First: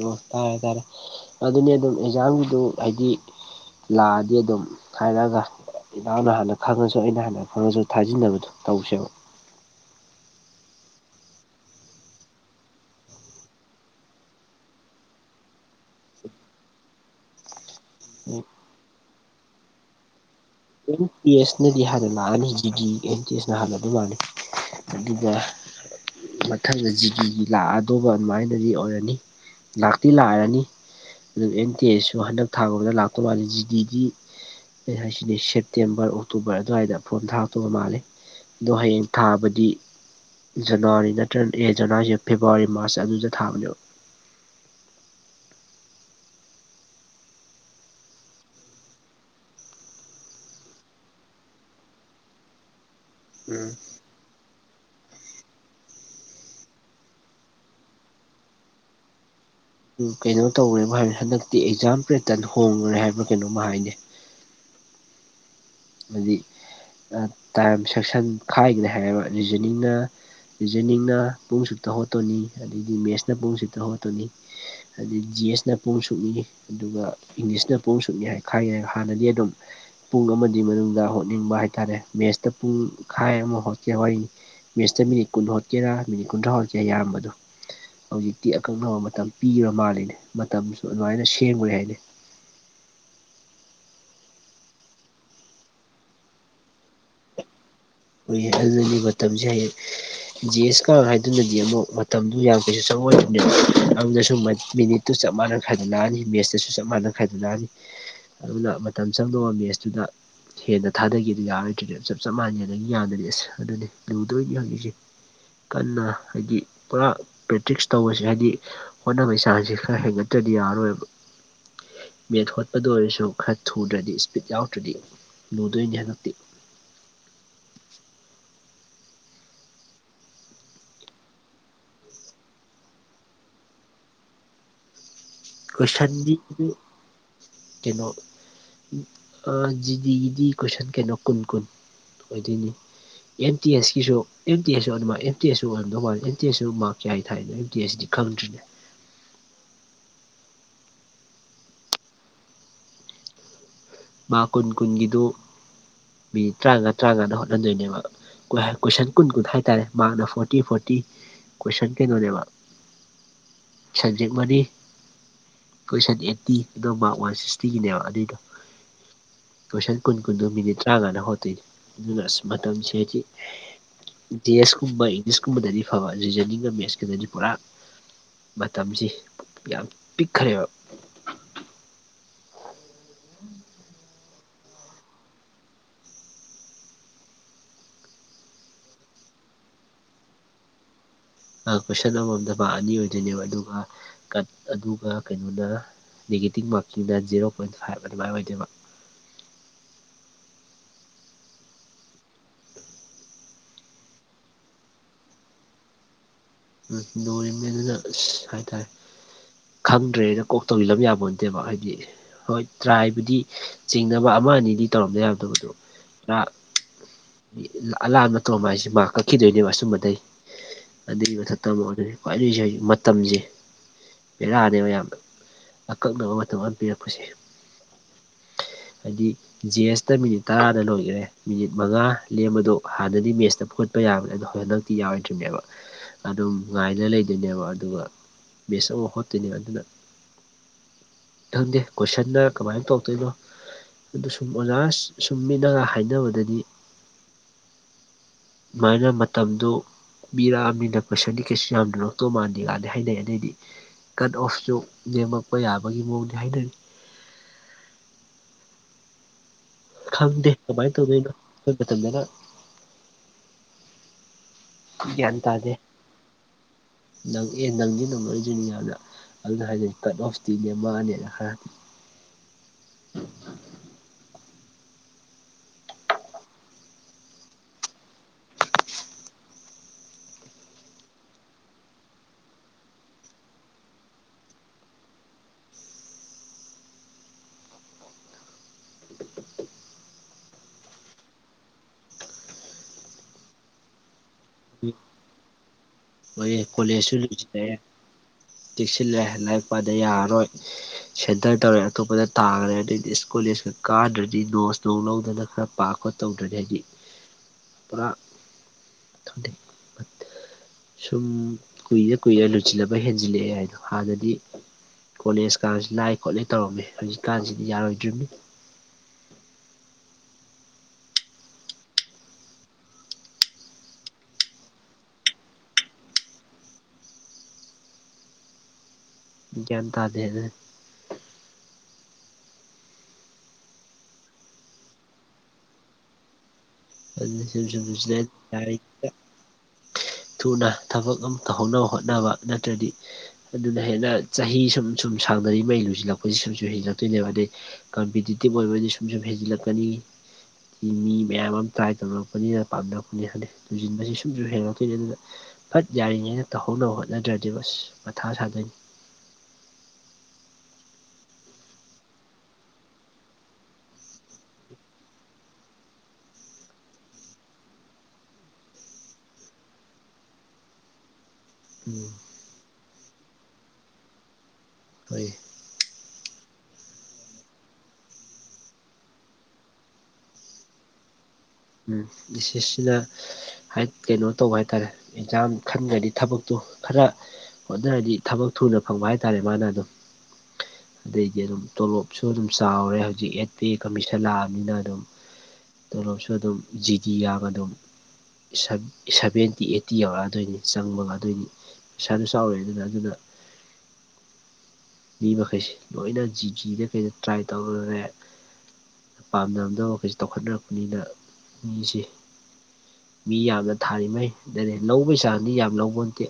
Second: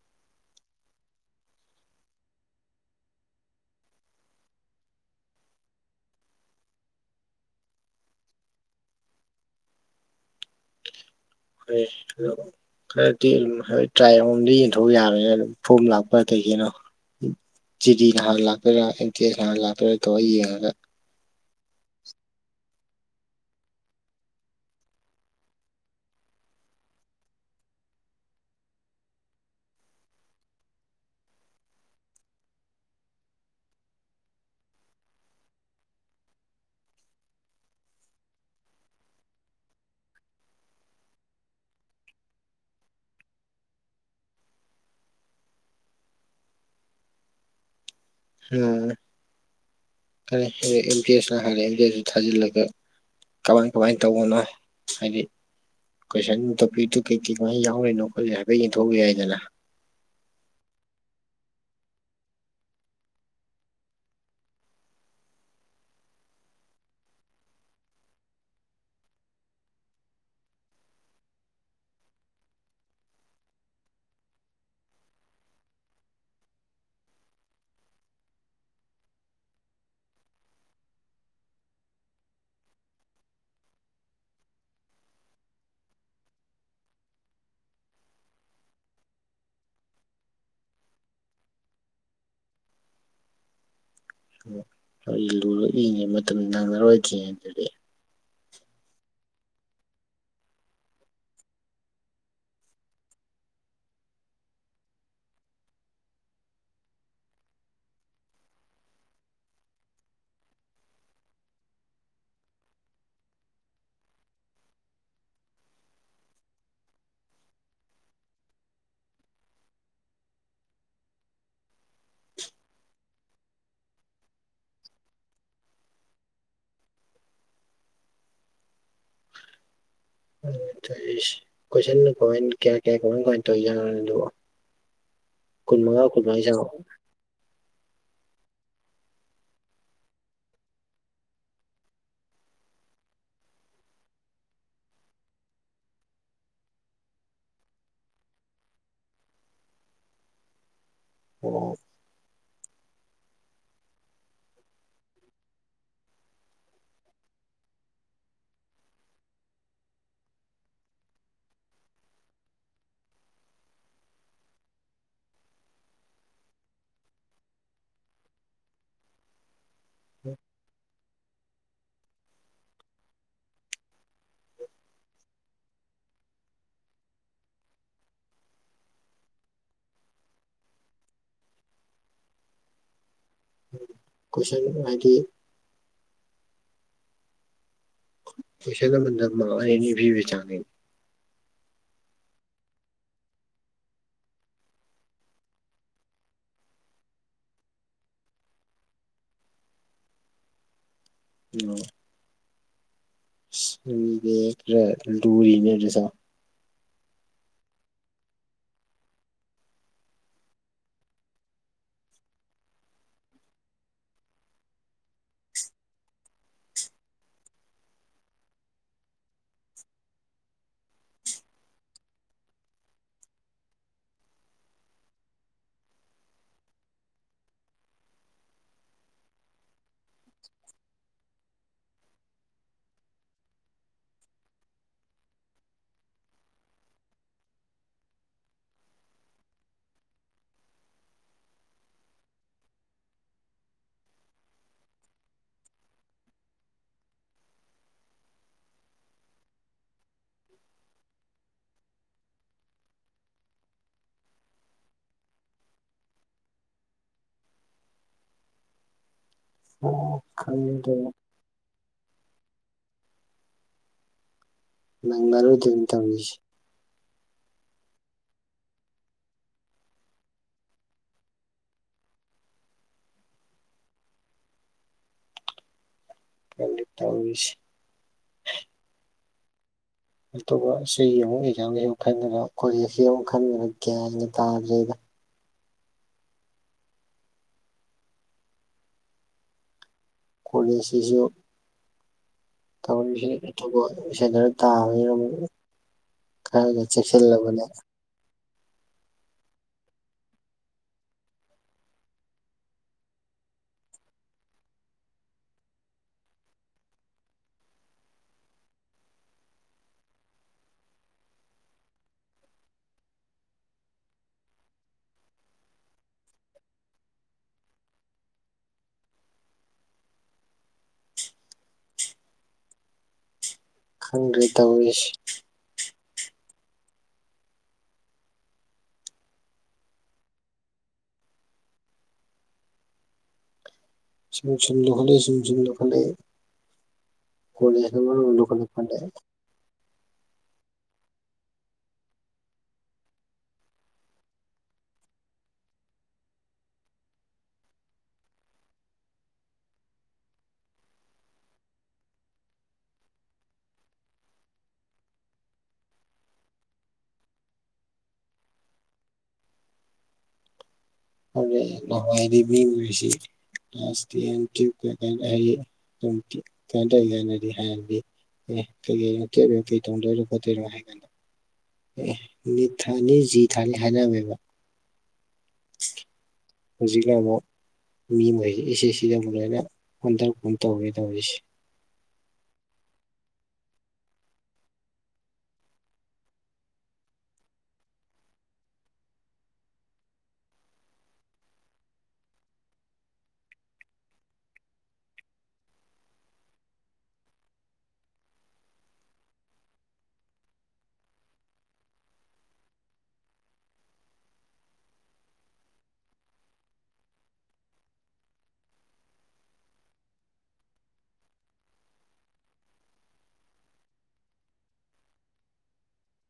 ꯑꯣ ꯇꯥꯔꯦ ꯇꯥꯔꯦ ꯑꯗꯨꯅꯦ ꯑꯗꯨꯝ ꯑꯦꯛꯖꯥꯝꯒꯤꯗꯨ ꯍꯥꯏꯗꯤ_ _ ꯂꯥꯛꯑꯗꯤ ꯑꯗꯨꯝ ꯍꯥꯏꯔꯛꯒ ꯏꯅꯥꯎꯅ ꯍꯥꯟꯅ ꯈꯪꯉꯁꯨ ꯑꯩꯅ ꯍꯥꯟꯅ ꯐꯣꯠꯁꯨ ꯊꯥꯖꯤꯟꯅꯕꯗꯨꯣ ꯇꯧꯁꯦꯕ ꯍ ꯍꯂꯣ ꯈꯔꯗꯤ ꯑꯗꯨ ꯍꯣꯏ ꯇꯔꯥ ꯑꯍꯨꯝꯗꯤ ꯌꯦꯟꯊꯣꯛ ꯌꯥꯔꯅꯤꯅꯦ ꯑꯗꯨꯝ ꯐꯣꯝ ꯂꯥꯛꯄ ꯀꯩꯒꯤꯅꯣ ꯖꯤ ꯖꯤ ꯅ ꯍꯥꯟꯅ ꯂꯥꯛꯇꯣꯏꯔ ꯑꯦꯝ ꯇꯦ ꯍꯥꯟ ꯂꯥꯛꯇꯣꯏꯔꯥ ꯇꯣꯔ ꯌꯦꯡꯉꯒ_ _ ꯑꯦꯟ ꯄꯤ ꯑꯦꯁꯅꯗꯤ ꯍꯥꯟꯅ ꯂꯥꯛꯑꯅꯤ ꯂꯦꯁꯄꯖꯤꯗꯤ ꯑꯦꯟ ꯍꯥꯟꯒꯗꯧ ꯃꯥꯟꯗꯦ ꯑꯗꯨꯒ_ _ ꯃꯊꯪꯗ ꯖꯤꯒꯤꯒꯤ ꯂꯥꯛꯑꯗꯣꯕ ꯑꯗꯨꯃꯥꯏꯅꯗꯤ ꯑꯣꯏꯔꯅꯤ ꯂꯥꯛꯇꯤ ꯂꯥꯛꯑꯔꯅꯤ꯫ ꯑꯗꯨꯒ ꯑꯦꯟ ꯇꯤ ꯑꯦꯁꯨ ꯍꯟꯗꯛ ꯊꯥꯡꯕꯗ ꯂꯥꯛꯇꯧ ꯃꯥꯜꯂꯦ ꯖꯤ ꯗꯤꯗꯤ ꯀ ꯍꯥꯏꯁꯤꯅꯦ ꯁꯦꯞꯇꯦꯝꯕꯔ ꯑꯣꯛꯇꯣꯕꯔ ꯑꯗꯨꯋꯥꯏꯗ ꯐꯣꯝ ꯊꯥꯔꯛꯇꯣꯕ ꯃꯥꯂꯦ ꯑꯗꯣ ꯍꯌꯦꯡ ꯊꯥꯕꯗꯤ ꯖꯅꯋꯥꯔꯤ ꯅꯠꯇ꯭ꯔꯗꯤ ꯑꯦ ꯖꯅꯋꯥꯔꯤꯍꯥꯏꯖꯦ ꯐꯦꯕꯋꯥꯔꯤ ꯃꯥꯁ ꯑꯗꯨꯗ ꯊꯥꯕꯅꯦꯕ꯫ ꯎ ꯑꯦꯝ ꯄꯤ ꯑꯦꯁꯅ ꯍꯥꯏꯔꯦ ꯑꯦꯝ ꯄꯤ ꯑꯦꯁꯁꯨ ꯊꯥꯖꯤꯜꯂꯒ [inaudible] ꯎꯝ ꯀꯃꯥꯏ ꯀꯃꯥꯏꯅ ꯇꯧꯕꯅꯣ ꯍꯥꯏꯗꯤ ꯀꯣꯏꯁꯟ ꯇꯣꯄꯤꯛꯇꯨ ꯀꯩ ꯀꯩꯃꯥꯏ ꯌꯥꯎꯔꯔꯤꯅꯣ ꯍꯥꯏꯐꯦꯠ ꯌꯦꯡꯊꯣꯛꯎ ꯌꯥꯏꯗꯅ ꯀꯩꯅꯣ ꯇꯧꯒ꯭ꯔꯦꯕꯨ ꯍꯥꯏꯕꯅꯦ ꯍꯟꯗꯛꯇꯤ ꯑꯦꯛꯖꯥꯝ ꯄꯦꯇ꯭ꯔꯟ ꯍꯣꯡꯉꯨꯔꯦ ꯍꯥꯏꯕ ꯀꯩꯅꯣꯝꯃ ꯍꯥꯏꯅꯦ꯫ ꯍꯥꯏꯗꯤ ꯇꯥꯏꯝ ꯁꯦꯛꯁꯟ ꯈꯥꯏꯒꯅꯤ ꯍꯥꯏꯕ ꯔꯤꯖꯅꯤꯡꯅ ꯔꯤꯖꯅꯤꯡꯅ ꯄꯨꯡ ꯁꯨꯛꯇ ꯍꯣꯇꯣꯅꯤ ꯑꯗꯩꯗꯤ ꯃꯦꯠꯁꯅ ꯄꯨꯡ ꯁꯨꯛꯇ ꯍꯣꯇꯣꯅꯤ꯫ ꯑꯗꯨꯗꯤ ꯖꯤ ꯑꯦꯁꯅ ꯄꯨꯡ ꯁꯨꯅꯤ ꯑꯗꯨꯒ ꯏꯪꯂꯤꯁꯅ ꯄꯨꯡ ꯁꯨꯛꯅꯤ ꯍꯥꯏ ꯈꯥꯏꯒꯦ ꯍꯥꯟꯅꯗꯤ ꯑꯗꯨꯝ ꯄꯨꯡ ꯑꯃ ꯑꯗꯨꯏ ꯃꯅꯨꯡꯗ ꯍꯣꯠꯅꯤꯡꯕ ꯍꯥꯏꯇꯥꯔꯦ ꯃꯦꯁꯇ ꯄꯨꯡꯈꯥꯏ ꯑꯃꯥ ꯍꯣꯠꯀꯦ ꯋꯥꯏꯅꯤ꯫ ꯃꯦꯁꯇ ꯃꯤꯅꯤꯠ ꯀꯨꯟ ꯍꯣꯠꯀꯦꯔ ꯃꯤꯅꯤꯠ ꯀꯨꯟꯊ꯭ꯔꯥ ꯍꯣꯠꯀꯦ ꯏꯌꯥꯝꯕꯗꯣ ꯍꯧꯖꯤꯛꯇꯤ ꯑꯀꯛꯅꯕ ꯃꯇꯝ ꯄꯤꯔꯃꯥꯂꯂꯦꯅꯦ ꯃꯇꯝꯁꯨ ꯑꯗꯨꯃꯥꯏꯅ ꯁꯦꯝꯃꯨꯔꯦ ꯍꯥꯏꯅꯦ꯫ ꯑꯣ ꯑꯩ ꯂꯨ ꯏꯉꯦ ꯃꯇꯝ ꯅꯪꯅꯔꯣꯏꯗ꯭ꯔꯤꯉꯩ ꯑꯗꯨꯗꯤ ꯑꯩꯈꯣꯏꯒꯤ ꯍꯟꯒꯤ ꯃꯇꯝꯁꯦ ꯍꯌꯦ ꯖꯤ ꯑꯦꯁ ꯀꯥ ꯍꯥꯏꯗꯨꯅꯘꯤ ꯑꯃꯨꯛ ꯃꯇꯝꯗꯨ ꯌꯥꯝ ꯀꯩꯁꯨ ꯆꯉꯣꯏ ꯑꯗꯁꯨ ꯃ ꯃꯤꯅꯤꯠ_ _ ꯇꯨ ꯆꯞ ꯃꯥꯟꯅ ꯈꯥꯏꯗꯣꯛꯂꯛꯑꯅꯤ ꯃꯦꯠꯁꯇꯁꯨ ꯆꯞ ꯃꯥꯟꯅ ꯈꯥꯏꯗꯣꯛꯛꯑꯅꯤ ꯑꯗꯨꯅ ꯃꯇꯝ ꯆꯪꯗꯅꯕ ꯃꯦꯠꯁꯇꯨꯗ ꯍꯦꯟꯅ ꯊꯥꯗꯒꯦꯗꯨ ꯌꯥꯔꯣꯏꯗ꯭ꯔꯗꯤ ꯆꯞ ꯆꯞ ꯃꯥꯟꯅꯩ꯫ ꯌꯥꯗ꯭ꯔꯗꯤ ꯑꯁ ꯑꯗꯨꯗꯤ ꯂꯨꯗꯣꯏꯗꯤ ꯍꯪꯉꯁꯦ ꯀꯟꯅ ꯍꯥꯏꯗꯤ ꯄꯨꯔꯥ ꯄ꯭ꯔꯦꯛꯇꯤꯁ ꯇꯧꯕꯁꯦ ꯍꯥꯏꯗꯤ ꯍꯣꯠꯅꯕꯩ ꯆꯥꯡꯁꯤ ꯈꯔ ꯍꯦꯟꯒꯠꯇ꯭ꯔꯗꯤ ꯌꯥꯔꯔꯣꯏꯕ꯫ ꯃꯦꯠ ꯍꯣꯠꯄꯗ ꯑꯣꯏꯔꯁꯨ ꯈꯔ ꯊꯨꯗ꯭ꯔꯗꯤ ꯏꯁꯄꯤꯠ ꯌꯥꯎꯗ꯭ꯔꯗꯤ ꯂꯨꯗꯣꯏꯅꯤ ꯍꯟꯗꯛꯇꯤ ꯧ ꯀꯣꯏꯁꯟ ꯀꯃꯥꯏ ꯀꯌꯥ ꯀꯌꯥ ꯀꯃꯥꯏ ꯀꯃꯥꯏꯅ ꯇꯧ ꯌꯥꯅꯣ ꯑꯗꯨꯕꯣ ꯀꯨꯟꯃꯉꯥ [unintelligible] ꯀꯣꯏꯁꯟꯗꯤ ꯆꯉꯛꯑꯣ꯫ ꯀꯩꯅꯣ ꯑ ꯖꯤ ꯗꯤ ꯒꯤꯗꯤ ꯀꯣꯏꯁꯟ ꯀꯩꯅꯣ ꯀꯣꯟ ꯀꯣꯟ꯫ ꯑꯣꯏꯗꯤꯅꯤ_ _ ꯑꯦꯝ ꯇꯤ ꯑꯦꯁꯀꯤꯁꯨ ꯑꯦꯝ ꯇꯤ ꯑꯦꯁ ꯑꯣꯟꯕ ꯑꯦꯝ ꯇꯤ ꯑꯦꯁꯁꯨ ꯑꯣꯏꯔꯝꯗꯧ ꯃꯥꯂꯦ ꯑꯦꯝ ꯇꯤ ꯑꯦꯁꯁꯨ ꯃꯥꯔꯛ ꯀꯌꯥꯏ ꯊꯥꯏꯅꯣ ꯑꯦꯝ ꯇꯤ ꯑꯦꯁ ꯗꯤ꯫ ꯈꯪꯇꯅꯤ [unintelligible] ꯃꯥ ꯀꯨꯟ ꯀꯨꯟꯒꯤꯗꯨ ꯃꯤꯅꯠ ꯇ꯭ꯔꯥꯉꯥ ꯇ꯭ꯔꯥꯉꯥꯗ ꯍꯣꯠꯍꯟꯗꯣꯏꯅꯦꯕ꯫ ꯀꯣꯏꯁꯟ ꯀꯨꯟ ꯀꯨꯟ ꯍꯥꯏ ꯇꯔꯦ ꯃꯍꯥꯛꯅ ꯐꯣꯔꯇꯤ ꯐꯣꯔꯇꯤ ꯀꯣꯏꯁꯟ ꯀꯩꯅꯣꯅꯦꯕ ꯖꯤ ꯃꯅꯤ ꯀꯣꯏꯁꯟ ꯑꯦꯠꯇꯤ ꯑꯗꯣ ꯃꯥꯛ ꯋꯥꯟ ꯁꯤꯛꯁꯇꯤꯒꯤꯅꯦꯕ ꯑꯗꯨꯏꯗꯣ꯫ ꯀꯣꯏꯁꯟ ꯀꯨꯟ ꯀꯨꯟꯗꯨ ꯃꯤꯅꯤꯠ ꯇꯔꯥꯉꯥꯅ ꯍꯣꯠꯇꯣꯏ ꯑꯗꯨꯅ ꯑꯁ ꯃꯇꯝꯁꯦ ꯍꯧꯖꯤ ꯗꯤꯑꯦꯁ ꯀꯨꯝꯕ ꯏꯪꯂꯤꯁꯀꯨꯝꯕꯗꯗꯤ ꯐꯕ ꯖꯤꯖꯅꯤꯡꯒ ꯃꯦꯠꯁꯀꯗꯗꯤ ꯄꯨꯔꯥ_ _ ꯃꯇꯝꯁꯤ ꯌꯥꯝ ꯄꯤꯛꯈ꯭ꯔꯦꯕ ꯀꯣꯏꯁꯟ ꯍꯥꯏꯗꯤ ꯄꯩꯁꯗ ꯃꯗ ꯃꯥꯅꯤ ꯐ ꯦ ꯆꯥꯅꯤ ꯑꯥ ꯀꯣꯏꯁꯟ ꯑꯃꯃꯝꯗ ꯀꯣ ꯑꯅꯤ ꯑꯣꯏꯗꯣꯏꯅꯦꯕ ꯑꯗꯨꯒ ꯀꯠ ꯑꯗꯨꯒ ꯀꯩꯅꯣꯅ_ _ ꯅꯦꯒꯦꯇꯤꯞ ꯃꯥꯔꯀꯤꯡꯗ ꯖꯤꯔꯣ ꯄꯣꯏꯟ ꯐꯥꯏꯕ ꯑꯗꯨꯃꯥꯏ ꯑꯣꯏꯗꯣꯏꯕ ꯎ [unintelligible] [inaudible] ꯏꯁ ꯍꯥꯏ ꯇꯥꯔꯦ꯫ ꯈꯪꯗ꯭ꯔꯦꯅ ꯀꯣꯛ ꯇꯧꯤꯜꯂꯝꯕ ꯌꯥꯕ ꯅꯠꯇꯦꯕ ꯍꯥꯏꯗꯤ ꯍꯣꯏ ꯇ꯭ꯔꯥꯏꯕꯨꯗꯤ ꯆꯤꯡꯅꯕ ꯑꯃ ꯑꯅꯤꯗꯤ ꯇꯧꯔꯝꯗ ꯌꯥꯗꯕꯗꯣꯔ꯫ ꯔꯥꯠ_ _ ꯑꯂꯥꯟꯕ ꯃꯇ ꯇꯣꯝ ꯍꯥꯏꯁꯦ ꯃꯥ ꯀꯛꯈꯤꯗꯣꯏꯅꯦꯕ ꯑꯁꯨꯝꯕꯗꯩ ꯑꯗꯨꯒꯤ ꯃꯊꯛꯇ ꯇꯃꯛꯑꯣꯗꯗꯤ ꯈ꯭ꯕꯥꯏꯗꯒꯤ ꯆꯥꯏꯖꯦ ꯃꯇꯝꯖꯦ ꯫ ꯕꯦꯔꯥꯅꯦ ꯃꯌꯥꯝ ꯑꯀꯛꯅꯕ ꯃꯇꯝꯧ ꯑꯃꯥ ꯄꯤꯔꯛꯄꯁꯦ꯫ ꯍꯥꯏꯗꯤ_ _ ꯖꯦꯁꯇ ꯃꯤꯅꯤꯠ ꯇꯔꯥꯅ ꯂꯣꯏꯈ꯭ꯔꯦ ꯃꯤꯅꯤꯠ ꯃꯉꯥ ꯂꯦꯝꯕꯗꯨꯣ ꯍꯥꯟꯅꯗꯤ ꯃꯦꯁꯇꯠ ꯄ ꯌꯥꯕꯅꯦ ꯑꯗꯣ ꯍꯣꯏ ꯍꯟꯗꯛꯇꯤ ꯌꯥꯔꯏꯗ꯭ꯔꯤꯅꯦꯕ ꯑꯗꯨꯝ ꯉꯥꯏꯅ ꯂꯩꯗꯣꯏꯅꯦꯕ ꯑꯗꯨꯒ ꯕꯦꯁ ꯑꯃꯃꯨꯛ ꯍꯣꯠꯇꯣꯏꯅꯦꯕ ꯑꯗꯨꯅ ꯈꯪꯗꯦ ꯀꯣꯏꯁꯟꯅ ꯀꯃꯥꯏꯅ ꯇꯧꯔꯛꯇꯣꯏꯅꯣ ꯑꯗꯨ ꯁꯨꯝ ꯑꯣꯖꯥ ꯁꯨꯝ ꯃꯤꯅꯒ ꯍꯥꯏꯅꯕꯗꯗꯤ_ _ ꯑꯃꯥꯏꯅ ꯃꯇꯝꯗꯨ ꯄꯤꯔꯥ ꯑꯝꯅꯤꯅ ꯀꯣꯏꯁꯟꯗꯤ ꯀꯩꯁꯨ ꯌꯥꯝꯅ ꯂꯧꯔꯛꯇꯧ ꯃꯥꯟꯗꯦ ꯀꯥꯏꯗꯤ ꯍꯥꯏꯅꯩ ꯑꯗꯩꯗꯤ ꯀꯠ ꯑꯣꯐꯁꯨ ꯅꯦꯝꯃꯛꯄ ꯌꯥꯕꯒꯤ ꯃꯑꯣꯡꯗꯤ ꯍꯥꯏꯅꯔꯤ ꯈꯪꯗꯦ ꯀꯃꯥꯏꯅ ꯇꯧꯗꯣꯏꯅꯣ ꯑꯩꯈꯣꯏ ꯃꯇꯝꯗꯅ ꯈꯣꯏ ꯒ꯭ꯌꯥꯟ ꯇꯥꯗꯦ ꯅꯪꯅꯔꯣꯏꯗꯣꯏ ꯇꯧꯔꯤꯁꯦ ꯅꯪꯑꯦ ꯅꯪꯖꯨ ꯅꯪꯉꯣꯏ ꯑꯩ ꯖꯨꯅꯤꯌꯥꯗ ꯑꯗꯨꯅ ꯍꯥꯏꯅꯩꯀꯠ ꯑꯣꯐꯇꯤ ꯅꯦꯝꯃꯛ ꯑꯅꯦꯅ ꯍꯔꯥ__ ꯈꯪꯗꯦ ꯇꯧꯔꯤꯁꯦ ꯑꯇꯣꯞꯄ ꯁꯤ [unintelligible] ꯑꯦꯛꯖꯥꯝ [unintelligible] ꯑꯃꯨꯛ ꯈꯟꯒꯗ꯭ꯔꯥ ꯀꯣꯂꯦꯖꯀꯤ ꯑꯃꯨꯛ ꯈꯟꯅꯗ꯭ꯥꯔ ꯒ꯭ꯌꯥꯟꯒ ꯇꯥꯗ꯭ꯔꯦꯗ ꯀꯣꯂꯦꯖꯀꯤꯁꯨ ꯇꯧꯔꯤꯁꯤꯅ [unintelligible] ꯑꯃꯨꯛ ꯃꯣꯏ ꯈꯔꯒ ꯀꯣꯂꯦꯖꯁꯨ ꯆꯦꯛꯁꯤꯜꯂꯕꯅꯦ ꯂꯣꯏꯁꯤꯜꯂꯛꯑꯦ ꯆꯦꯛꯁꯤꯜꯂꯦ ꯂꯥꯏꯔꯤꯛꯄꯥꯗ ꯌꯥꯔꯔꯣꯏ ꯁꯦꯟꯇꯔ ꯇꯧꯔꯦ ꯑꯇꯣꯞꯄꯗ ꯇꯥꯈ꯭ꯔꯦ ꯑꯗꯩꯗꯤ ꯏꯁ ꯀꯣꯂꯦꯁꯀ ꯀꯥꯗ꯭ꯔꯗꯤ ꯅꯣꯁ ꯅꯨꯡ ꯂꯧꯗꯅ ꯈꯔ ꯄꯥꯈꯣꯠ__ ꯇꯧꯗ꯭ꯔꯗꯤ ꯑꯩꯗꯤ ꯄꯨꯔꯥ [unintelligible] ꯁꯨꯝ ꯀꯨꯏꯔ ꯀꯨꯏꯔ ꯂꯨꯆꯤꯜꯂꯕ ꯍꯦꯟꯖꯤꯜꯂꯛꯑꯦ ꯍꯥꯏꯗꯣ ꯍꯥꯟꯅꯗꯤ ꯀꯣꯂꯦꯖ ꯀꯥꯕꯁꯤ ꯂꯥꯏ ꯈꯣꯠꯂꯤ ꯇꯧꯔꯝꯃꯤ ꯍꯧꯖꯤꯛꯀꯥꯟꯁꯤꯗꯤ ꯌꯥꯔꯣꯏꯗ꯭ꯔꯨꯝꯅꯤ ꯈꯪꯗ꯭ꯔꯦ ꯇꯧꯔꯤꯁꯤ ꯒ꯭ꯌꯥꯟ ꯇꯥꯗꯦ ꯑꯗꯨꯅꯤ ꯁꯨꯝ ꯁꯨꯝ ꯂꯨꯈꯠꯂꯛꯏ ꯁꯨꯝ ꯁꯨꯝ ꯂꯨꯈꯠꯂꯛꯏ ꯑꯩꯁꯨ ꯁꯨꯝ ꯁꯨꯝ ꯀꯣꯂꯦꯖꯅ ꯃꯔꯣꯟ ꯑꯃ ꯂꯨꯁꯤꯜꯂꯛꯑꯦ ꯂꯨꯈꯠꯂꯛꯄꯅꯦ ꯂꯥꯏꯔꯤꯛꯇ ꯊꯨꯅ ꯊꯕꯛ ꯑꯃ ꯇꯧꯍꯧꯅꯕ ꯍꯣꯠꯅꯕ ꯅꯠꯇ꯭ꯔꯗꯤ ꯑꯗꯨꯅ ꯍꯦꯟꯅ ꯆꯍꯤ ꯁꯨꯝ ꯁꯨꯝ ꯁꯥꯡꯅꯔꯤ ꯃꯩ ꯂꯨꯁꯤꯜꯂꯛꯄꯁꯤ ꯁꯨꯝꯁꯨꯝ ꯍꯦꯟꯖꯤꯜꯂꯛꯇꯣꯏꯅꯦꯕ ꯍꯥꯏꯗꯤ ꯀꯝꯄꯤꯇꯤꯇꯤꯞ ꯑꯣꯏꯕꯗꯤ ꯁꯨꯝ ꯁꯨꯝ ꯍꯦꯟꯖꯤꯜꯂꯛꯀꯅꯤ ꯊꯤ ꯃꯤ ꯃꯌꯥꯝ ꯑꯃ ꯇ꯭ꯔꯥꯏ ꯇꯧꯅꯔꯛꯄꯅꯤꯅ ꯄꯥꯝꯅꯔꯛꯄꯅꯤꯅ ꯈꯪꯗꯦ ꯂꯨꯁꯤꯟꯕꯁꯤ ꯁꯨꯝꯁꯨꯝ ꯍꯦꯟꯒꯠꯂꯛꯇꯣꯏꯅꯤ ꯑꯗꯨꯅ ꯐꯠ ꯌꯥꯔꯤꯉꯩꯖꯤꯗ ꯇꯧꯍꯧꯅꯕ ꯍꯣꯠꯅꯗ꯭ꯔꯗꯤꯕ ꯑꯁ ꯃꯊꯥ ꯁꯥꯗꯣꯏꯅꯤ [unintelligible] [unintelligible] ꯑꯦ ꯀꯩ ꯀꯩꯅꯣ ꯇ꯭ꯋꯦꯂꯐ ꯂꯣꯏꯔ ꯀꯩ ꯇꯝꯗꯣꯏꯅꯣ ꯈꯣꯠꯇꯣꯏꯅꯣ ꯍꯥꯏ ꯀꯥꯟꯗ ꯎꯝ ꯑꯦ ꯅꯤꯠ ꯊꯥꯅꯤ ꯖꯤ ꯊꯥꯅꯤ ꯍꯥꯏꯅꯔꯝꯃꯦꯕ ꯍꯣꯏ ꯍꯧꯖꯤꯛꯅ ꯑꯃꯨꯛ ꯃꯤ ꯃꯈꯩꯁꯦ ꯁꯦꯁ ꯁꯦꯁ ꯁꯤꯗ ꯑꯃꯨꯛ ꯂꯣꯏꯅ ꯑꯣꯟꯗꯔꯛꯄꯒꯨꯝ ꯇꯧꯋꯦ ꯇꯧꯔꯤꯁꯦ ꯎꯝ ꯗꯤꯁꯤꯁꯁꯤꯅ ꯍꯥꯏꯠ ꯀꯩꯅꯣ ꯇꯧꯕ ꯍꯥꯏꯇꯥꯔꯦ ꯑꯦꯛꯖꯥꯝ ꯈꯟꯒ꯭ꯔꯗꯤ ꯊꯕꯛꯇꯣ ꯈꯔ ꯍꯣꯠꯅꯔꯗꯤ ꯊꯕꯛ ꯊꯨꯅ ꯐꯪꯕ ꯍꯥꯏꯇꯥꯔꯦ ꯃꯥꯅ ꯑꯗꯨꯝ ꯑꯗꯩꯗꯤ ꯑꯗꯨꯝ ꯇꯣꯂꯣꯞꯁꯨ ꯑꯗꯨꯝ ꯆꯥꯎꯔꯦ ꯍꯧꯖꯤꯛ ꯑꯦꯠ ꯄꯦ ꯀꯃꯤꯁꯟ ꯂꯥꯛꯑꯕꯅꯤꯅ ꯑꯗꯨꯝ ꯇꯣꯂꯣꯞꯁꯨ ꯑꯗꯨꯝ ꯖꯤꯗꯤꯌꯥꯕ ꯑꯗꯨꯝ [unintelligible] ꯁꯚꯦꯟꯇꯤ ꯑꯩꯠꯇꯤ ꯌꯧꯔꯛꯑꯗꯣꯏꯅꯤ ꯆꯪꯕꯒꯗꯣꯏꯅꯤ ꯄꯩꯁꯥꯗꯨ ꯆꯥꯎꯋꯦ ꯑꯗꯨꯅ ꯑꯗꯨꯅ ꯃꯤ ꯃꯈꯩꯁꯦ ꯂꯣꯏꯅ ꯖꯤ ꯖꯤꯗ ꯀꯩꯗ ꯇ꯭ꯔꯥꯏ ꯇꯧꯔꯨꯔꯦ ꯄꯥꯝꯅꯔꯝꯕꯗꯕ ꯈꯩꯁꯨ ꯇꯧꯈꯠꯅꯔꯛꯄꯅꯤꯅ ꯃꯤꯁꯦ ꯃꯤ ꯌꯥꯝꯅ ꯊꯥꯔꯤꯉꯩ ꯑꯗꯅꯦ ꯂꯧꯕꯒꯤ ꯆꯥꯡꯗꯤ ꯌꯥꯝ ꯂꯧꯕ ꯅꯠꯇꯦ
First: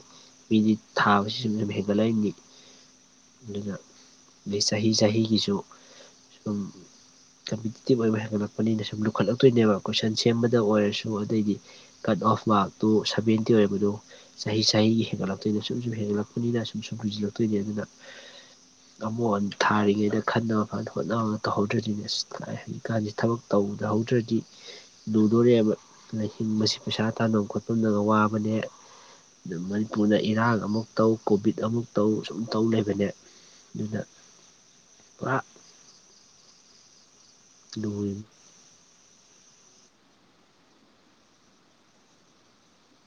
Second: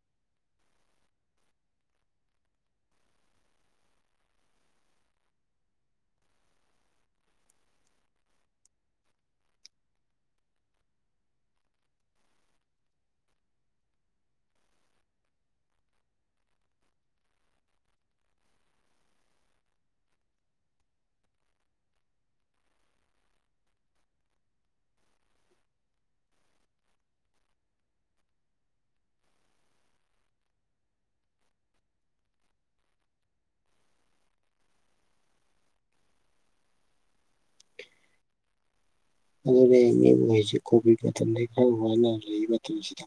ꯃꯤꯗꯤ ꯊꯥꯕꯁꯤ ꯁꯨꯨꯝꯁꯨꯝ ꯍꯦꯟꯒꯠꯂꯛꯏꯝꯅꯤ ꯑꯗꯨꯅ ꯑꯗꯩ ꯆꯍꯤ ꯆꯍꯤꯒꯤꯁꯨ ꯁꯨꯝ ꯀꯝꯄꯤꯇꯤꯇꯤꯞ ꯑꯣꯏꯕ ꯍꯦꯟꯒꯠꯂꯛꯄꯅꯤꯅ ꯁꯨꯝ ꯂꯨꯈꯠꯂꯛꯇꯣꯏꯅꯦꯕ ꯀꯣꯏꯁꯟ ꯁꯦꯝꯕꯗ ꯑꯣꯏꯔꯁꯨ ꯑꯗꯩꯗꯤ ꯀꯠ ꯑꯣꯐ ꯃꯥꯔꯛꯇꯨ ꯁꯚꯦꯟꯇꯤ ꯑꯣꯏꯔꯝꯃꯤꯗꯨ ꯆꯍꯤ ꯆꯍꯤꯒꯤ ꯍꯦꯟꯒꯠꯂꯛꯇꯣꯏꯅꯦ ꯁꯨꯝ ꯁꯨꯝ ꯍꯦꯟꯒꯠꯂꯛꯄꯅꯤꯅ ꯁꯨꯝ ꯁꯨꯝ ꯀꯨꯏꯖꯤꯜꯂꯛꯇꯣꯏꯅꯤ ꯑꯗꯨꯅ ꯑꯃꯨꯛ ꯊꯥꯔꯤꯉꯩꯗ ꯈꯟꯅꯕ ꯐꯅ ꯍꯣꯠꯅꯕ ꯇꯧꯍꯧꯗ꯭ꯔꯔꯤꯅꯤꯅꯦ ꯑ ꯍꯧꯖꯤꯛꯀꯥꯟꯁꯤ ꯊꯕꯛ ꯇꯧꯗꯍꯧꯗ꯭ꯔꯗꯤ ꯂꯨꯗꯣꯔꯦꯕꯤꯡ ꯃꯁꯤ ꯄꯩꯁꯥ ꯇꯥꯐꯝ ꯈꯣꯠꯐꯝꯗ ꯋꯥꯕꯅꯦ ꯑꯗꯨ ꯃꯅꯤꯄꯨꯔꯅ ꯏꯔꯥꯡ ꯑꯃꯨꯛ ꯇꯧ ꯀꯣꯚꯤꯠ ꯑꯃꯨꯛ ꯇꯧ ꯁꯨꯝ ꯇꯧ ꯂꯩꯕꯅꯦ ꯑꯗꯨꯅ ꯄꯨꯔꯥ ꯂ [unintelligible] ꯑꯗꯨꯅꯦ ꯃꯤꯍꯩꯁꯤꯦ ꯀꯣꯚꯤꯠ ꯃꯇꯝꯗ ꯈꯔ ꯅꯨꯡ ꯍꯥꯏꯥꯏꯅ ꯂꯩꯕ ꯃꯇꯝꯁꯤꯗꯨ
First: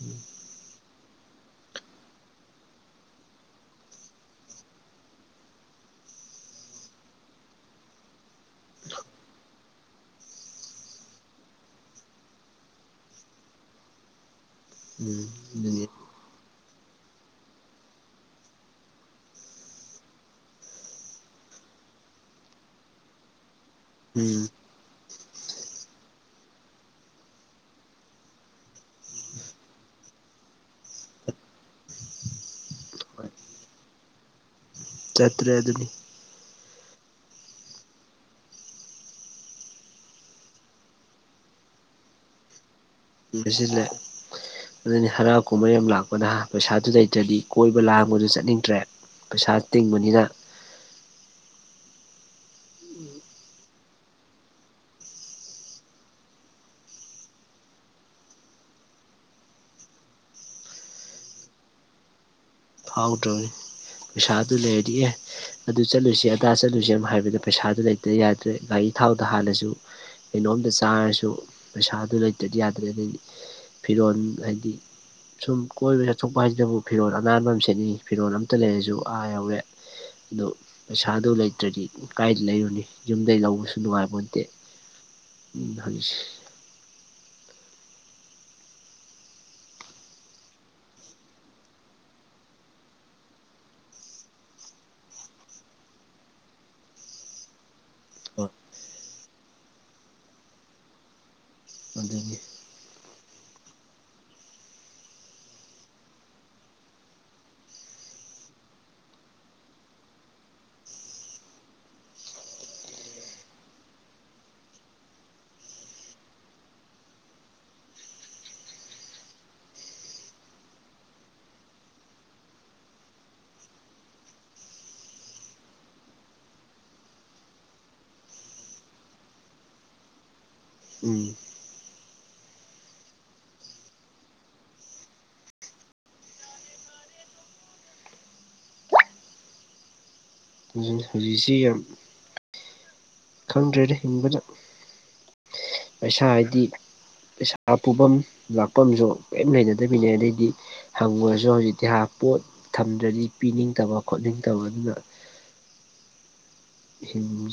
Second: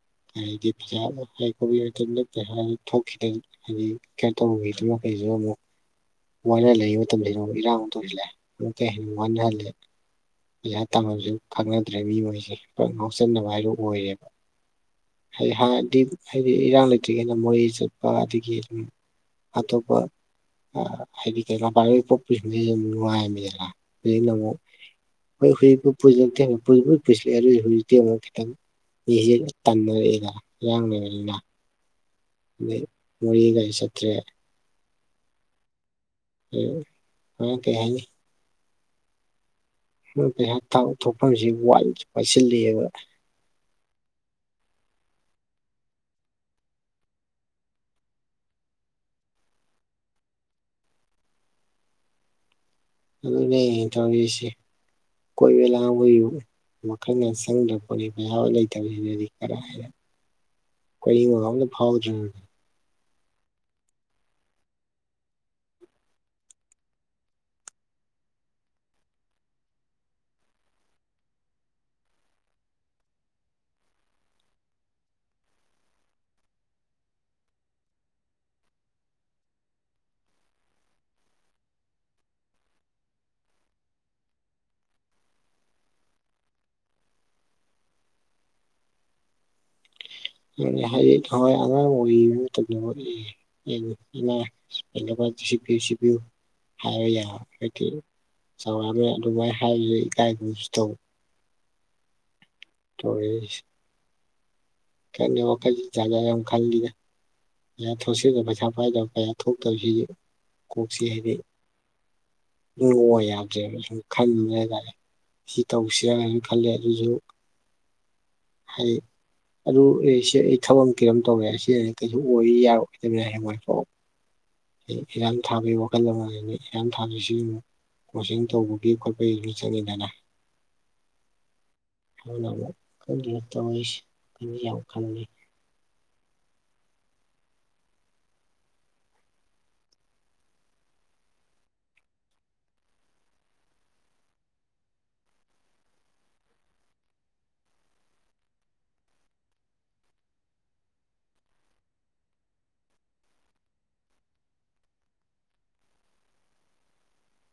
ꯎꯝ ꯍꯥꯏꯗꯤ ꯄꯩꯖꯥ ꯍꯥꯏ ꯈꯣꯠꯄꯤ ꯑꯗꯨꯅ ꯀꯩ ꯍꯥꯏ ꯊꯣꯛꯈꯤꯗ ꯍꯥꯏꯗꯤ ꯀꯩꯅ ꯇꯧꯔꯨꯈꯤꯗꯨꯃ ꯃꯈꯩꯁꯨ ꯑꯃꯨꯛ ꯋꯥꯅ ꯂꯩꯕ ꯃꯇꯝꯗ ꯅ ꯑꯃꯨꯛ ꯏꯔꯥꯡ ꯇꯧꯁꯤꯜꯂꯦ ꯑꯃꯨꯛ ꯀꯩ ꯍꯦꯟꯅ ꯋꯥꯅꯍꯜꯂꯦ ꯄꯩꯁꯥ ꯇꯝꯉꯅꯕꯁꯨ ꯈꯪꯅꯗ꯭ꯔꯦ ꯃꯤ ꯃꯣꯏꯁꯦ ꯈꯪ ꯉꯥꯎꯁꯟꯅꯕ ꯍꯥꯏꯗꯨꯣ ꯑꯣꯏꯔꯦꯕ ꯎꯝ ꯍꯥꯏꯗꯤ ꯑꯗꯨꯅꯤ ꯍꯥꯟꯗꯤ ꯍꯥꯏꯗꯤ ꯏꯔꯥꯡ ꯂꯩꯇ꯭ꯔꯤꯉꯩꯗ ꯃꯣꯔꯦ ꯆꯠꯄ ꯑꯗꯒꯤ ꯑꯗꯨꯝ ꯑꯇꯣꯞꯄ ꯍꯥꯏꯗꯤ ꯀꯩ ꯂꯝꯄꯥꯛꯒꯤ ꯄꯣꯛꯄꯁꯤꯡꯁꯤꯁꯨ ꯑꯗꯨꯝ ꯅꯨꯡꯉꯥꯏꯔꯝꯃꯤꯗꯅ ꯎꯝ ꯑꯃꯨꯛ ꯍꯣꯏ ꯍꯨꯖꯤꯛ ꯄꯨ ꯄꯨꯁꯤꯜꯂꯛꯦ ꯍꯧꯨꯖꯤꯛꯇ ꯑꯃꯨꯛ ꯈꯤꯇꯪ ꯏꯁꯤ ꯇꯥꯟꯟꯅꯔꯛꯏꯅ ꯏꯔꯥꯡꯅꯔꯅꯤꯅ ꯑꯗꯩ ꯃꯣꯔꯦꯒ ꯆꯠꯇ꯭ꯔꯦ ꯆꯠꯇ꯭ꯔꯦ ꯑꯗꯨꯅꯤ [unintelligible] ꯄꯩꯁꯥ ꯊꯣꯛꯐꯝꯁꯤ ꯋꯥꯥꯏꯁꯤꯜꯂꯦꯕ ꯋꯥꯁꯤꯜꯂꯦ ꯑꯗꯨꯅꯤ ꯍꯔ ꯀꯨꯝꯍꯩ ꯌꯥꯝ ꯂꯥꯛꯄꯅ ꯄꯩꯁꯥꯗꯨ ꯂꯩꯇ꯭ꯔꯗꯤ ꯀꯣꯏꯕ ꯂꯥꯡꯕꯗꯨ ꯆꯠꯅꯤꯡꯗ꯭ꯔꯦ ꯄꯩꯁꯥ ꯇꯤꯡꯕꯅꯤꯅ ꯑꯗꯨꯅꯦ ꯇꯧꯔꯤꯁꯦ ꯀꯣꯏꯕ ꯂꯥꯡꯕꯒꯤ ꯋꯥꯈꯜꯅ ꯆꯪꯗ꯭ꯔꯕ ꯄꯣꯠꯂꯤ ꯃꯌꯥꯝ ꯑꯃ ꯂꯩꯇꯕꯕꯁꯤꯅꯗꯤ ꯀꯔ ꯍꯥꯏꯔ ꯑꯩꯣꯏꯏꯪꯕ ꯑꯃꯇ ꯐꯥꯎꯗ꯭ꯔꯤꯉꯗꯤ ꯐꯥꯎꯗ꯭ꯔꯅꯤ ꯄꯩꯁꯥꯗꯨ ꯂꯩꯔꯤꯌꯦ ꯑꯗꯨ ꯆꯠꯂꯨꯁꯤ ꯑꯗꯥ ꯆꯠꯂꯨꯁꯤ ꯍꯥꯏꯕꯗ ꯄꯩꯁꯥꯗꯨ ꯂꯩꯇ ꯌꯥꯗ꯭ꯔꯦ ꯒꯥꯔꯤ ꯊꯥꯎꯗ ꯍꯥꯜꯂꯁꯨ ꯀꯩꯅꯣꯝꯇ ꯆꯥꯔꯁꯨ ꯄꯩꯁꯥꯗꯨ ꯂꯩꯇꯗꯤ ꯌꯥꯗ꯭ꯔꯦ ꯑꯗꯩꯗꯤ ꯐꯤꯔꯣꯜ ꯍꯥꯏꯗꯤ ꯁꯨꯝ ꯀꯣꯏꯕ ꯆꯠꯊꯣꯛꯄ ꯍꯥꯏꯁꯤꯅꯕꯨ ꯐꯤꯔꯣꯜ ꯑꯅꯥꯟꯕ ꯁꯦꯠꯅꯤ ꯐꯤꯔꯣꯜ ꯑꯝꯇ ꯂꯩꯔꯁꯨ ꯑꯥ ꯌꯧꯋꯦ ꯑꯗꯨ ꯄꯩꯁꯥꯗꯨ ꯂꯩꯇ꯭ꯔꯗꯤ ꯀꯥꯏꯗ ꯂꯩꯔꯨꯅꯤ ꯌꯨꯝꯗꯒꯤꯩ ꯂꯧꯕꯁꯨ ꯅꯨꯡꯉꯥꯏꯕ ꯅꯠꯇꯦ ꯎꯝ ꯍꯥꯏꯁ ꯍꯥꯏꯗꯤ ꯊꯋꯥꯏ ꯑꯉꯥꯡ ꯑꯣꯏ ꯃꯇꯝꯗ ꯑꯦ ꯏꯃ ꯀꯩꯅ ꯁꯤꯕꯤꯌꯨ ꯁꯤꯕꯤꯌꯨ ꯍꯥꯏꯕ ꯌꯥ ꯑꯩꯗꯤ ꯍꯣꯏ ꯆꯥꯎꯔꯥꯛꯃꯦ ꯑꯗꯨꯃꯥꯏ ꯍꯥꯏꯔꯤꯁꯦ ꯏꯀꯥꯏꯒꯨꯝꯁꯨ ꯇꯧ ꯑ [inaudible] ꯇ [unintelligible] ꯀꯅꯦ ꯋꯥꯈꯩ ꯖꯒꯥ ꯌꯥꯝꯨ ꯈꯜꯂꯤꯗꯦ ꯀꯌꯥ ꯊꯣꯛꯁꯤꯜꯗꯕ ꯄꯩꯁꯥ ꯄꯥꯏꯗꯕ ꯀꯌꯥ ꯊꯣꯛꯇꯕ ꯀꯣꯛꯁꯤ ꯍꯥꯏꯗꯤ ꯅ ꯌꯥꯗ꯭ꯔꯦꯕ ꯁꯨꯝ ꯈꯟꯕꯅꯦ ꯍꯥꯏꯇꯥꯔꯦ ꯁꯤ ꯇꯧꯁꯤꯔꯥꯥꯏꯅ ꯈꯜꯂꯦ ꯑꯗꯨꯁꯨ ꯍꯥꯏ ꯑꯗꯨ ꯑꯦ ꯁꯤ ꯑꯩ ꯊꯕꯛ ꯀꯔꯝ ꯇꯧꯒ ꯁꯤ ꯀꯩ ꯑꯣꯏ ꯌꯥꯔꯗꯕ ꯌꯥꯏ ꯃꯣꯏ ꯏꯔꯥꯡ ꯊꯥꯕꯒꯤ ꯋꯥꯈꯜꯗ ꯑꯃ ꯂꯩꯅꯤ ꯏꯔꯥꯡ ꯊꯥꯕꯁꯤ ꯑꯃꯨꯛ ꯀꯣꯆꯤꯡ ꯇꯧꯕꯒꯤ ꯈꯣꯠꯄꯒꯤ ꯃꯤ ꯆꯪꯉꯤꯗꯅ ꯎꯝ ꯍꯅ ꯑꯃꯨꯛ ꯀꯟꯒ ꯇꯧꯔꯤꯁꯦ ꯑꯩꯁ ꯌꯥꯝ ꯈꯪꯉꯦ ꯍꯧꯖꯤꯛꯁꯤ ꯌꯥꯝ ꯈꯪꯗ꯭ꯔꯦꯅ ꯍꯤꯡꯕꯗ ꯄꯩꯁꯥ ꯍꯥꯏꯗꯤ ꯄꯩꯁꯥ ꯄꯨꯐꯝ ꯂꯥꯛꯐꯝꯁꯨ ꯀꯔꯤꯝ ꯂꯩꯅꯗꯕꯤꯅꯦ ꯑꯗꯩꯗꯤ ꯍꯪꯉꯨꯔꯁꯨ ꯍꯧꯖꯤꯛꯇꯤ ꯄꯣꯠ ꯊꯝꯗ꯭ꯔꯗꯤ ꯄꯤꯅꯤꯡꯗꯕ ꯈꯣꯠꯅꯤꯡꯗꯕ ꯑꯗꯨꯅ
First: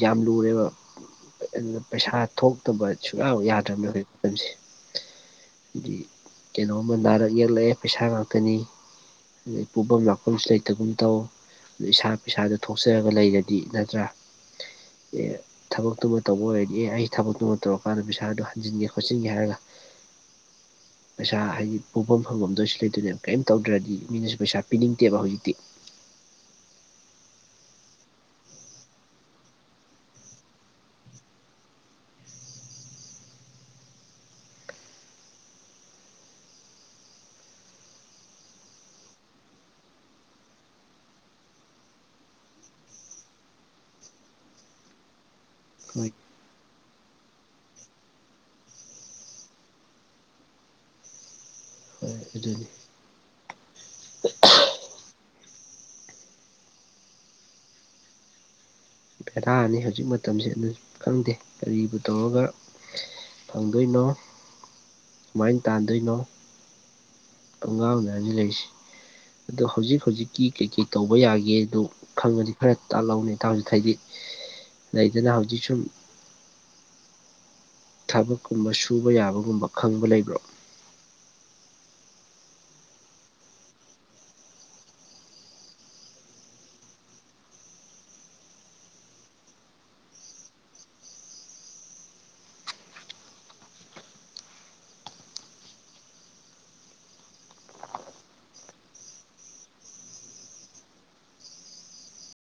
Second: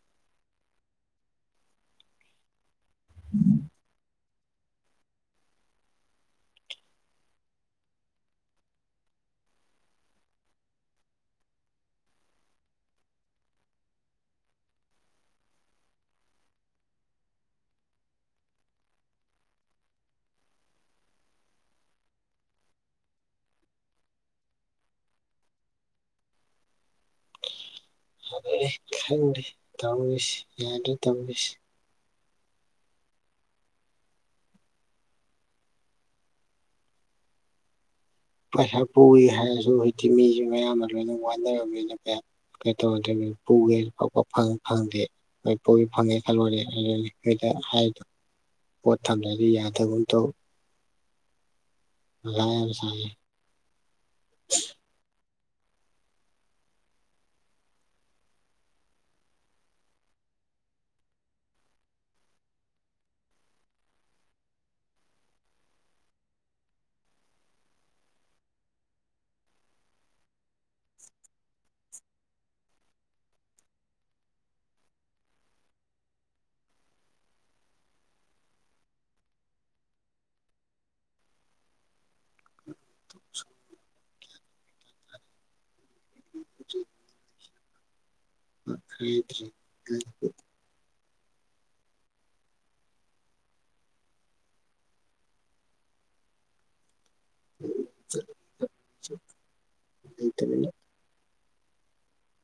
ꯌꯥꯝ ꯂꯨꯔꯦꯕ ꯑꯗꯨ ꯄꯩꯁꯥ ꯊꯣꯛꯇꯕ ꯁꯨꯡꯌꯥ ꯌꯥꯗ꯭ꯔꯕꯅꯦ ꯍꯧꯖꯤꯣꯏ ꯃꯇꯝꯁꯦ ꯍꯥꯏꯗꯤ ꯀꯩꯅꯣꯝꯃ ꯅꯥꯔꯛ ꯌꯦꯛꯂꯛꯑꯦ ꯄꯩꯁꯥ ꯉꯥꯛꯇꯅꯤ ꯑꯗꯩ ꯄꯨꯐꯝ ꯂꯥꯛꯐꯝꯁꯨ ꯂꯩꯇꯒꯨꯝ ꯇꯧ ꯑꯗꯨ ꯏꯁꯥ ꯄꯩꯁꯥꯗ ꯊꯣꯛꯆꯔꯒ ꯂꯩꯔꯗꯤ ꯅꯠꯇ꯭ꯔꯥ ꯑꯦ ꯊꯕꯛꯇꯨꯃ ꯇꯧꯕ ꯑꯣꯏꯔꯗꯤ ꯑꯦ ꯑꯩ ꯊꯕꯛꯇꯨꯃ ꯇꯧꯔꯀꯥꯟꯗ ꯄꯩꯁꯥꯗꯨ ꯍꯟꯖꯤꯟꯒꯦ ꯈꯣꯠꯆꯤꯟꯒꯦ ꯍꯥꯏꯔꯒ [inaudible] ꯄꯩꯁꯥ ꯍꯥꯏꯗꯤ ꯄꯣꯛꯐꯝ ꯐꯪꯐꯝꯗ ꯑꯣꯏꯁꯨ ꯂꯩꯗꯣꯏꯅꯦꯕ ꯀꯔꯤꯝ ꯇꯧꯗ꯭ꯔꯗꯤ ꯃꯤꯅꯁꯨ ꯄꯩꯁꯥ ꯄꯤꯅꯤꯡꯗꯦꯕ ꯍꯧꯖꯤꯛꯇꯤ ꯈꯪꯗꯦ ꯇꯧꯃꯤꯁꯤ ꯌꯥꯗ ꯇꯧꯃꯤꯁꯤ ꯄꯩꯁꯥ ꯄꯨꯏ ꯍꯥꯏꯔꯁꯨ ꯍꯧꯖꯤꯛꯇꯤ ꯃꯤꯁꯨ ꯃꯌꯥꯝꯅ ꯂꯣꯏꯅ ꯋꯥꯅꯔꯝꯃꯤꯅ ꯀꯩ ꯇꯧꯔꯗꯦ ꯄꯨꯒꯦꯅ ꯐꯕ ꯐꯪꯗꯦ ꯍꯣꯏ ꯄꯨ ꯍꯣꯏ ꯐꯪꯉꯦ ꯈꯜꯂꯔꯦ ꯍꯥꯏꯗꯣ ꯄꯣꯠ ꯊꯝꯗꯗꯤ ꯌꯥꯗꯕ ꯑꯃ ꯇꯧ ꯍꯣꯏ ꯑ ꯑꯗꯨꯅꯤ ꯌꯥꯝ ꯁꯦ ꯍꯥꯅꯤ ꯍꯧꯖꯤꯛ ꯃꯇꯝꯁꯦ ꯑꯗꯨ ꯈꯪꯗꯦ ꯀꯔꯤꯕꯨ ꯇꯧꯔꯒ ꯐꯪꯗꯣꯏꯅꯣ ꯁꯨꯃꯥꯏꯅ ꯇꯥꯟꯗꯣꯏꯅꯣ ꯑꯪꯒꯥꯥꯡꯝꯗꯖꯤ ꯂꯩꯔꯤꯁꯤ ꯑꯗ ꯍꯧꯖꯤꯛ ꯍꯧꯖꯤꯛꯀꯤ ꯀꯩ ꯀꯩ ꯇꯧꯕ ꯌꯥꯒꯦ ꯑꯗꯨ ꯈꯪꯕꯗꯤ ꯈꯔ ꯇꯥꯛꯍꯧꯅꯤ ꯍꯧꯖꯤꯛ ꯍꯥꯏꯩꯗꯤ ꯂꯩꯗꯅ ꯍꯧꯖꯤꯛ ꯁꯨꯝ ꯊꯕꯛꯀꯨꯝꯕ ꯁꯨꯕ ꯌꯥꯕꯒꯨꯝꯕ ꯈꯪꯕ ꯂꯩꯕ꯭ꯔꯣ [inaudible] ꯎ ꯍꯥꯏ ꯊꯔꯤ ꯎꯝ